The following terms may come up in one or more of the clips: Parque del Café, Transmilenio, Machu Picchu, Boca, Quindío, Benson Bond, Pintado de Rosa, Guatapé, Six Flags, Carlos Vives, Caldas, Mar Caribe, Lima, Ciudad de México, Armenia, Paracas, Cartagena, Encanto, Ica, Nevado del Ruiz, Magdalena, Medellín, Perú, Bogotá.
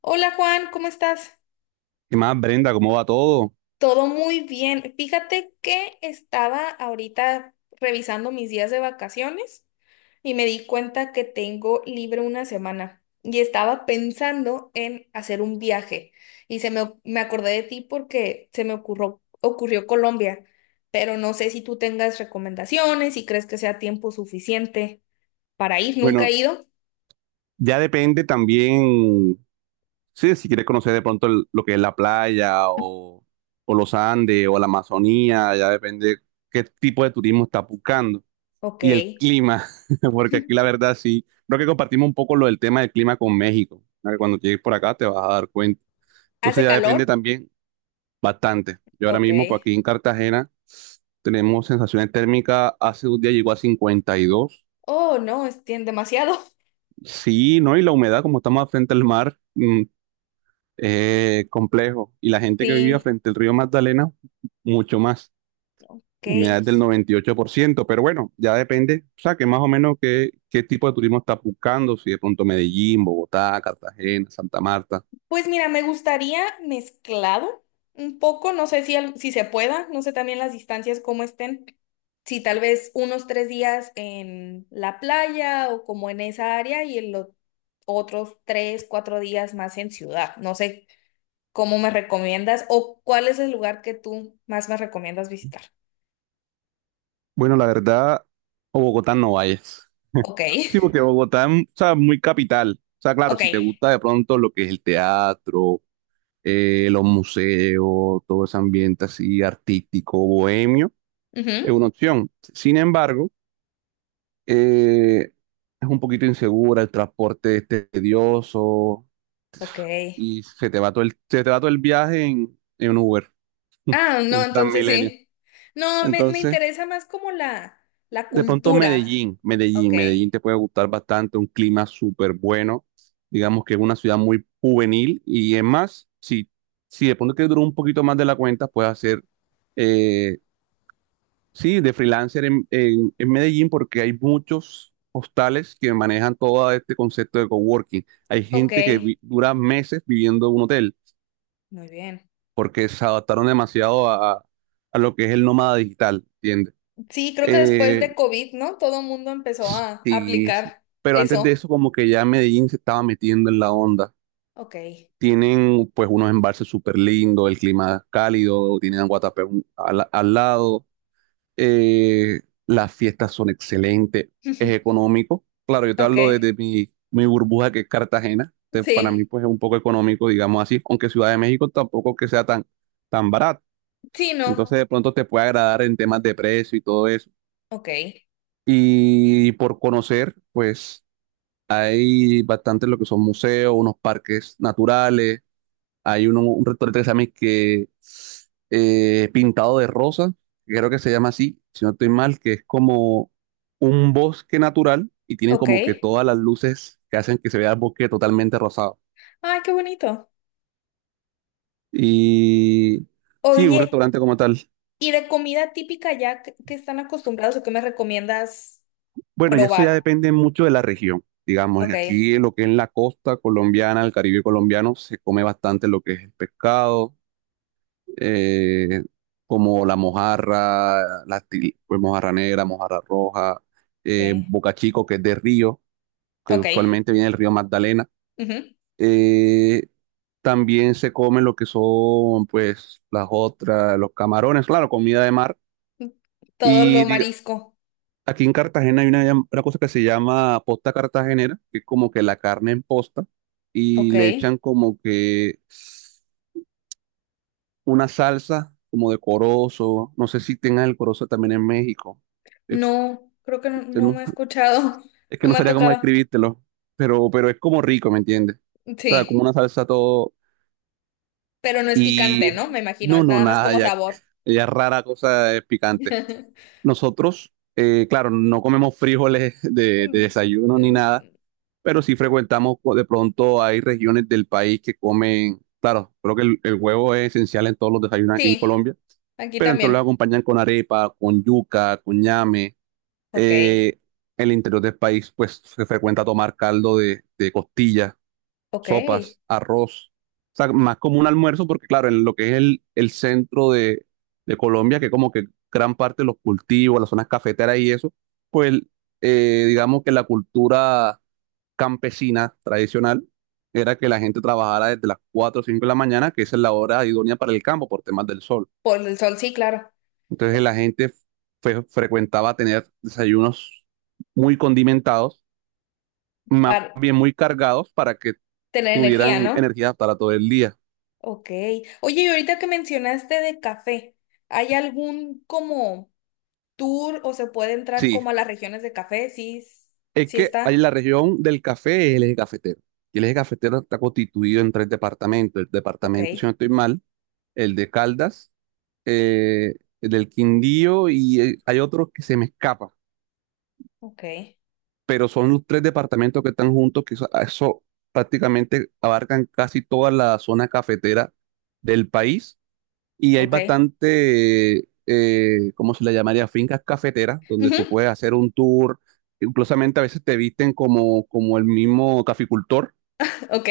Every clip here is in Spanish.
Hola Juan, ¿cómo estás? ¿Qué más, Brenda? ¿Cómo va todo? Todo muy bien. Fíjate que estaba ahorita revisando mis días de vacaciones y me di cuenta que tengo libre una semana y estaba pensando en hacer un viaje y me acordé de ti porque se me ocurrió Colombia, pero no sé si tú tengas recomendaciones, si crees que sea tiempo suficiente para ir. Nunca he Bueno, ido. ya depende también, sí, si quieres conocer de pronto lo que es la playa o los Andes o la Amazonía, ya depende qué tipo de turismo estás buscando Ok. y el clima, porque aquí la verdad sí, creo que compartimos un poco lo del tema del clima con México, ¿no? Que cuando llegues por acá te vas a dar cuenta. ¿Hace Entonces ya depende calor? también bastante. Yo ahora Ok. mismo, por aquí en Cartagena, tenemos sensaciones térmicas, hace un día llegó a 52. Oh, no, es demasiado. Sí, ¿no? Y la humedad, como estamos frente al mar, complejo. Y la gente que vivía Sí. frente al río Magdalena, mucho más. Ok, Humedad es del 98%, pero bueno, ya depende, o sea, que más o menos qué tipo de turismo estás buscando, si de pronto Medellín, Bogotá, Cartagena, Santa Marta. pues mira, me gustaría mezclado un poco, no sé si, si se pueda, no sé también las distancias cómo estén, si tal vez unos 3 días en la playa o como en esa área y en los otros 3, 4 días más en ciudad, no sé cómo me recomiendas o cuál es el lugar que tú más me recomiendas visitar. Bueno, la verdad, a Bogotá no vayas. Ok, Sí, porque Bogotá es, o sea, muy capital. O sea, claro, ok, si te gusta de pronto lo que es el teatro, los museos, todo ese ambiente así artístico, bohemio. Es ujú, una opción. Sin embargo, eh, es un poquito insegura, el transporte es tedioso ok. y se te va todo el, se te va todo el viaje en un Uber Ah, o no, en entonces Transmilenio. sí. No, me Entonces, interesa más como la de pronto cultura. Medellín, Ok, Medellín, Medellín te puede gustar bastante, un clima súper bueno. Digamos que es una ciudad muy juvenil y es más, si de pronto te dura un poquito más de la cuenta, puedes hacer eh, sí, de freelancer en Medellín porque hay muchos hostales que manejan todo este concepto de coworking. Hay ok, gente que dura meses viviendo en un hotel muy bien. porque se adaptaron demasiado a lo que es el nómada digital, ¿entiendes? Sí, creo que después Eh, de COVID, ¿no? Todo el mundo empezó a sí, sí. aplicar Pero antes de eso. eso como que ya Medellín se estaba metiendo en la onda. Ok, Tienen pues unos embalses súper lindos, el clima cálido, tienen a Guatapé al lado. eh, las fiestas son excelentes, es económico. Claro, yo te ok, hablo desde mi burbuja que es Cartagena. Entonces, para mí, sí, pues es un poco económico, digamos así, aunque Ciudad de México tampoco que sea tan, tan barato. sí, Entonces, no. de pronto te puede agradar en temas de precio y todo eso. Ok, Y por conocer, pues hay bastante lo que son museos, unos parques naturales hay uno, un restaurante que se llama y que, Pintado de Rosa, que creo que se llama así, si no estoy mal, que es como un bosque natural y tienen ok. como que todas las luces que hacen que se vea el bosque totalmente rosado. Ay, qué bonito. Y sí, un Oye, restaurante como tal. ¿y de comida típica ya que están acostumbrados o qué me recomiendas Bueno, y eso ya probar? depende mucho de la región. Digamos, Ok, aquí lo que es la costa colombiana, el Caribe colombiano, se come bastante lo que es el pescado eh, como la mojarra, pues, mojarra negra, mojarra roja, ok, bocachico, que es de río, que ok. usualmente viene del río Magdalena. Ujú. Eh, También se comen lo que son, pues, las otras, los camarones, claro, comida de mar. Todo lo Y diga- marisco. Aquí en Cartagena hay una cosa que se llama posta cartagenera, que es como que la carne en posta, y Ok. le echan como que una salsa como de corozo. No sé si tengan el corozo también en México. Eh, No, creo que no, eh, no me no- ha escuchado. es que No no me ha sabría cómo tocado. describírtelo, pero es como rico, ¿me entiendes? O sea, como Sí, una salsa todo. pero no es picante, Y ¿no? Me imagino, no, es no, nada más nada, como ya, sabor. ya rara cosa es picante. Nosotros, claro, no comemos frijoles de Mm, desayuno ni mm, nada, pero sí frecuentamos, pues, de pronto hay regiones del país que comen, claro, creo que el huevo es esencial en todos los desayunos aquí en sí, Colombia, aquí pero entonces lo también. acompañan con arepa, con yuca, con ñame. Ok, Eh, el interior del país, pues se frecuenta tomar caldo de costillas, ok. sopas, arroz. O sea, más como un almuerzo, porque claro, en lo que es el centro de Colombia, que como que gran parte de los cultivos, las zonas cafeteras y eso, pues digamos que la cultura campesina tradicional era que la gente trabajara desde las 4 o 5 de la mañana, que esa es la hora idónea para el campo por temas del sol. Por el sol, sí, claro. Entonces la gente frecuentaba tener desayunos muy condimentados, más Para bien muy cargados para que tener energía, tuvieran ¿no? energía para todo el día. Ok. Oye, y ahorita que mencionaste de café, ¿hay algún como tour o se puede entrar Sí, como a las regiones de café? Sí, es sí que hay, está. la región del café es el eje cafetero. Y el eje cafetero está constituido en tres departamentos. El Ok, departamento, si no estoy mal, el de Caldas, eh, el del Quindío y hay otro que se me escapa. ok. Pero son los tres departamentos que están juntos, que eso prácticamente abarcan casi toda la zona cafetera del país y hay Ok. bastante, ¿cómo se le llamaría? Fincas cafeteras donde tú Ujú, puedes hacer un tour, inclusivamente a veces te visten como el mismo caficultor, ok.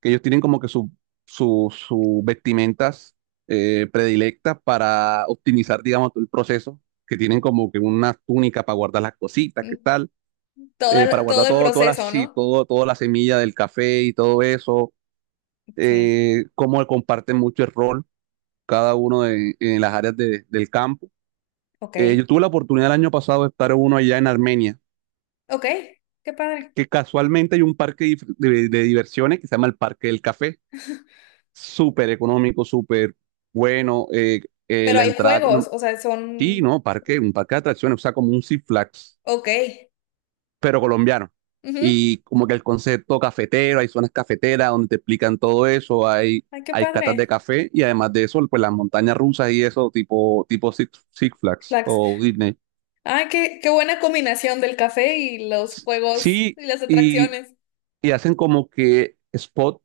que ellos tienen como que sus vestimentas predilectas para optimizar, digamos, todo el proceso, que tienen como que una túnica para guardar las cositas, Mm, ¿qué tal? Para toda, todo guardar el todo, toda la, proceso, sí, ¿no? todo, toda la semilla del café y todo eso, Sí. Cómo comparten mucho el rol cada uno de, en las áreas del campo. Ok. Yo tuve la oportunidad el año pasado de estar en uno allá en Armenia, Ok. Qué padre. que casualmente hay un parque de diversiones que se llama el Parque del Café, súper económico, súper bueno, Pero la hay entrada, juegos, no, o sea, sí, son... no, parque, un parque de atracciones, o sea, como un Six Flags Ok. pero colombiano. Ujú. Y como que el concepto cafetero, hay zonas cafeteras donde te explican todo eso, hay, Ay, qué hay catas de padre. café y además de eso, pues las montañas rusas y eso, tipo Six Flags Flax. o Disney. Ay, qué buena combinación del café y los juegos Sí, y las y, atracciones. y hacen como que spots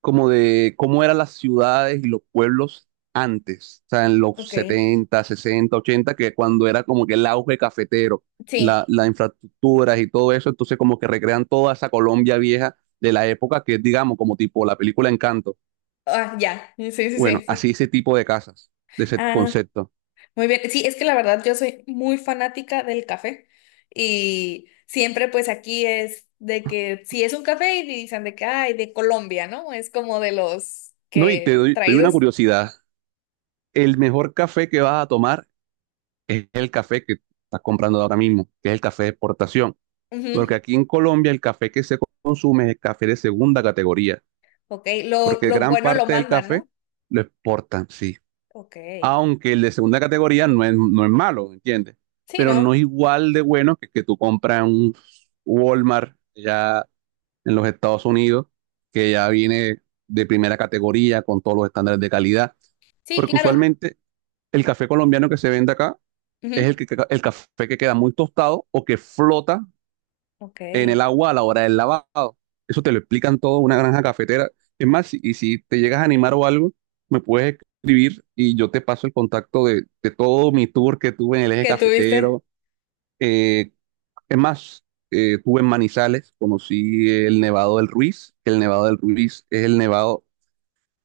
como de cómo eran las ciudades y los pueblos antes, o sea, en los Ok. 70, 60, 80, que cuando era como que el auge cafetero, la, Sí. las infraestructuras y todo eso, entonces como que recrean toda esa Colombia vieja de la época que es, digamos, como tipo la película Encanto. Ah, ya. Sí, sí, sí, Bueno, sí. así ese tipo de casas, de ese Ah. concepto. Muy bien, sí, es que la verdad yo soy muy fanática del café y siempre pues aquí es de que si es un café y dicen de que, ay, de Colombia, ¿no? Es como de los No, y te que doy, te doy una traídos. curiosidad. El mejor café que vas a tomar es el café que estás comprando ahora mismo, que es el café de exportación. Porque Ujú, aquí en Colombia el café que se consume es el café de segunda categoría, ok, lo, porque lo gran bueno lo parte del mandan, café ¿no? lo exportan, sí. Ok, Aunque el de segunda categoría no es malo, ¿entiendes? sí, Pero no es ¿no? igual de bueno que tú compras en un Walmart ya en los Estados Unidos, que ya viene de primera categoría con todos los estándares de calidad, Sí, porque claro. usualmente el café colombiano que se vende acá es Ujú, el café que queda muy tostado o que flota ok, en el ¿qué agua a la hora del lavado. Eso te lo explican todo una granja cafetera. Es más, y si te llegas a animar o algo, me puedes escribir y yo te paso el contacto de todo mi tour que tuve en el eje tuviste? cafetero. Eh, es más, tuve en Manizales, conocí el Nevado del Ruiz, que el Nevado del Ruiz es el nevado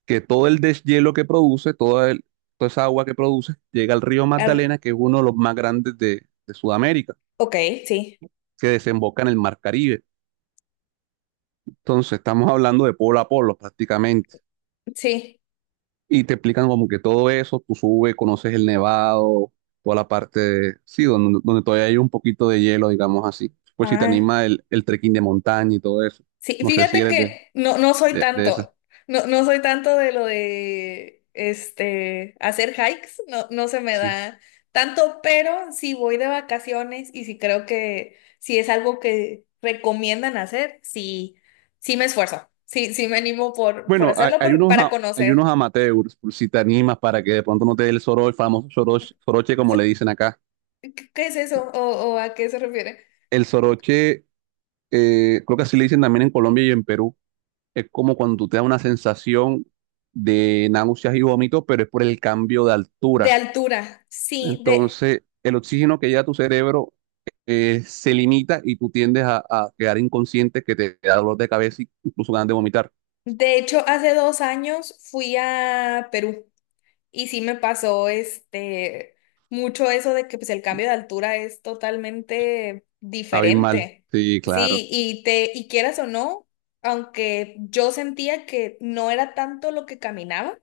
que todo el deshielo que produce, toda esa agua que produce, llega al río Ar- Magdalena, que es uno de los más grandes de Sudamérica, ok, sí, que desemboca en el Mar Caribe. Entonces, estamos hablando de polo a polo prácticamente. sí. Y te explican como que todo eso, tú subes, conoces el nevado, toda la parte, sí, donde todavía hay un poquito de hielo, digamos así. Pues si te Ah. anima el trekking de montaña y todo eso. Sí, No sé si fíjate eres de, que no, no soy de, de esas. tanto, no, no soy tanto de lo de este hacer hikes, no, no se me Sí. da tanto, pero si voy de vacaciones y si creo que si es algo que recomiendan hacer, sí, sí me esfuerzo, sí, sí me animo por Bueno, hay, hacerlo hay unos, para a- hay unos conocer. amateurs, por si te animas para que de pronto no te dé el soroche, el famoso soroche como So, le dicen acá. ¿qué qué es eso? O a qué se refiere? El soroche, creo que así le dicen también en Colombia y en Perú es como cuando tú te da una sensación de náuseas y vómitos, pero es por el cambio de De altura. altura, sí, Entonces, el oxígeno que llega a tu cerebro se limita y tú tiendes a quedar inconsciente, que te da dolor de cabeza y incluso ganas de vomitar. de hecho, hace 2 años fui a Perú. Y sí me pasó este mucho eso de que pues el cambio de altura es totalmente Abismal. diferente. Sí, claro. Sí, y te y quieras o no, aunque yo sentía que no era tanto lo que caminaba,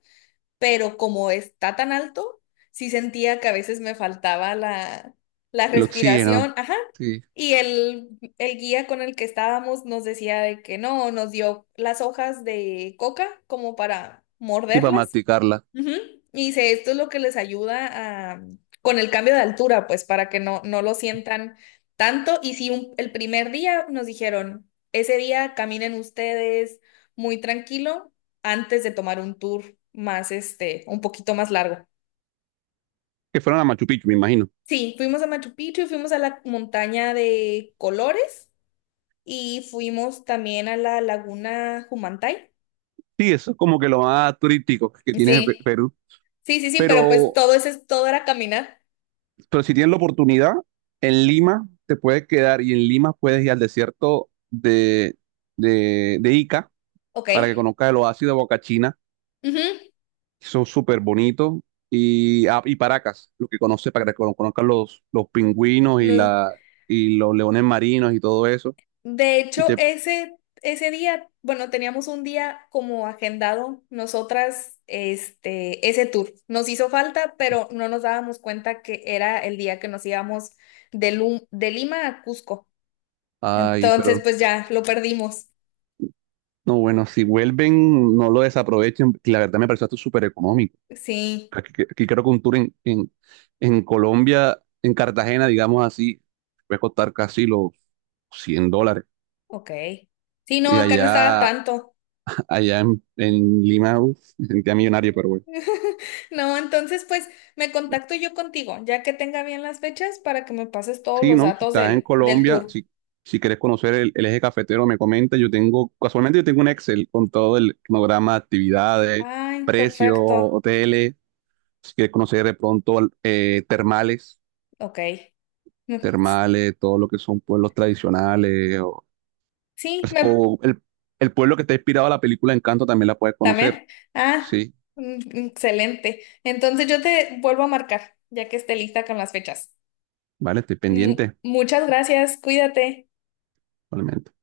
pero como está tan alto, sí sentía que a veces me faltaba la El oxígeno. respiración, ajá. Sí. Y el guía con el que estábamos nos decía de que no, nos dio las hojas de coca como para Sí, para morderlas. masticarla. Ujú. Y dice, esto es lo que les ayuda a, con el cambio de altura, pues para que no, no lo sientan tanto. Y si el primer día nos dijeron, ese día caminen ustedes muy tranquilo antes de tomar un tour más, este, un poquito más largo. Que fueron a Machu Picchu, me imagino. Sí, fuimos a Machu Picchu, fuimos a la montaña de Colores y fuimos también a la laguna Humantay. Sí, eso es como que lo más turístico que tiene Sí, Perú. sí, sí, sí, pero pues Pero todo ese todo era caminar. Pero si tienes la oportunidad, en Lima te puedes quedar y en Lima puedes ir al desierto de, de Ica Ok. para que conozcas el oasis de Boca Ujú. que son súper bonitos, y Paracas, lo que conoces, para que conozcas los pingüinos y, Los- la, y los leones marinos y todo eso. de Y hecho, te, ese día, bueno, teníamos un día como agendado nosotras, este, ese tour. Nos hizo falta, pero no nos dábamos cuenta que era el día que nos íbamos de, de Lima a Cusco. Ay, Entonces, pero pues ya, lo perdimos. no, bueno, si vuelven, no lo desaprovechen, que la verdad me pareció esto súper económico. Sí, Aquí creo que un tour en, en Colombia, en Cartagena, digamos así, puede costar casi los $100. ok. Sí, no, Y acá no estaba allá, tanto. allá en Lima, uf, me sentía millonario, pero bueno. No, entonces, pues me contacto yo contigo, ya que tenga bien las fechas, para que me pases todos Sí, los ¿no? Si datos estás en del Colombia, tour. si quieres conocer el eje cafetero, me comenta. Casualmente yo tengo un Excel con todo el cronograma, actividades, Ay, precios, perfecto. hoteles. Si quieres conocer de pronto termales, Ok. termales, todo lo que son pueblos tradicionales, Sí, o el pueblo que está inspirado a la película Encanto también la puedes conocer. también. Ah, Sí, mm, excelente. Entonces yo te vuelvo a marcar, ya que esté lista con las fechas. vale, estoy pendiente, Muchas gracias, cuídate. probablemente.